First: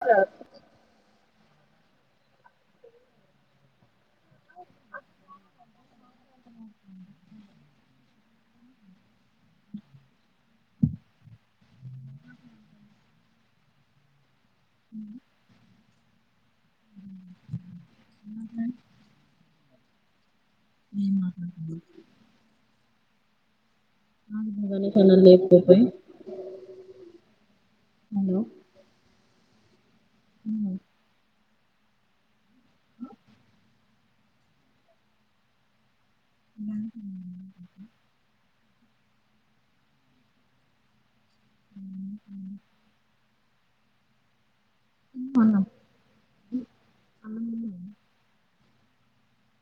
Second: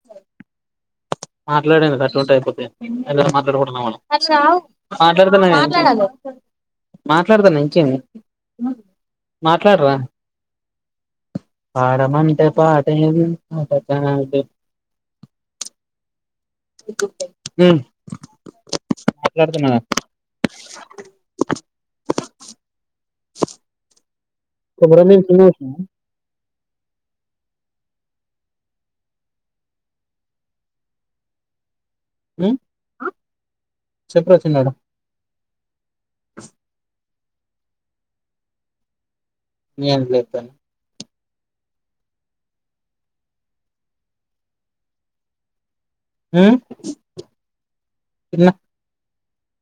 అ మాట్లాడండి [unintelligible] అయిపోతే ఏమైనా మాట్లాడుకున్నాం అని నాకు రావు మాట్లాడతలేవ్ ఏందీ మాట్లాడతాన్నవ్ ఇంకేంది మాట్లాడరా పాడమంటే పాడేది పాట కాదు హుమ్ మాట్లాడ్తున్నా గా ఏం మాట్లాడుకుందాం కొమరంభీం లేకపోయి చూడాల్సింది హలో హ్మ్ హ్మ్ చెప్పు రా చిన్నోడా హ్మ్ హ్మ్ నేన్ అందులో ఎత్తాన్ హ్మ్ మ్మ్ అవునా హ్మ్ తిన్న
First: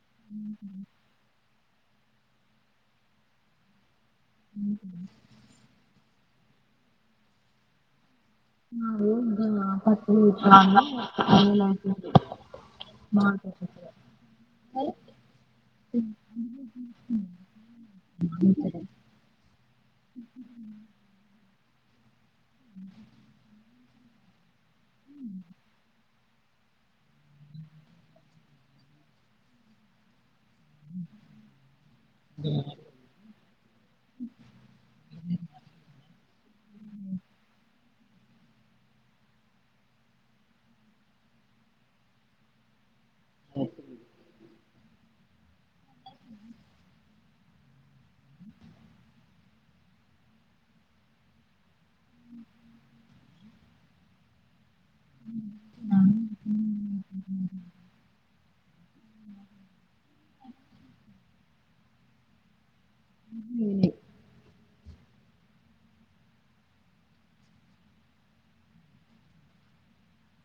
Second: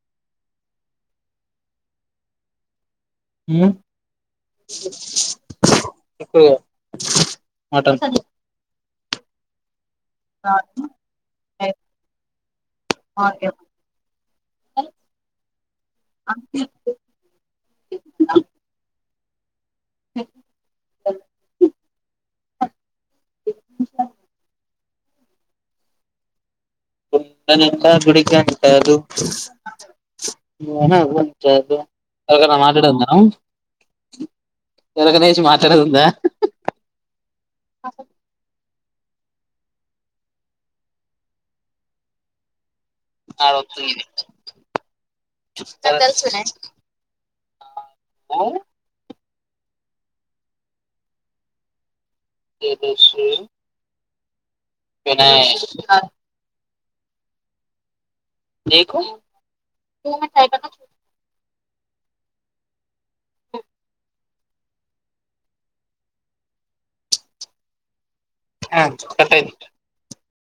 ఉహు హ్మ్ ఉహు [unintelligible] మటన్ మాది కూడా [unintelligible] [unintelligible] మావిడికాయ పచ్చడి గుండె నిండా గుడి గంటలు మోహ గుంటలు ఎవరికన్నా మాట్లాడేది మనం ఎవరికన్నా లేసి మాట్లాడేది ఉందా ఆడొద్దు ఇది వినయ్ నీకు ఆ కట్ నేనే అయింది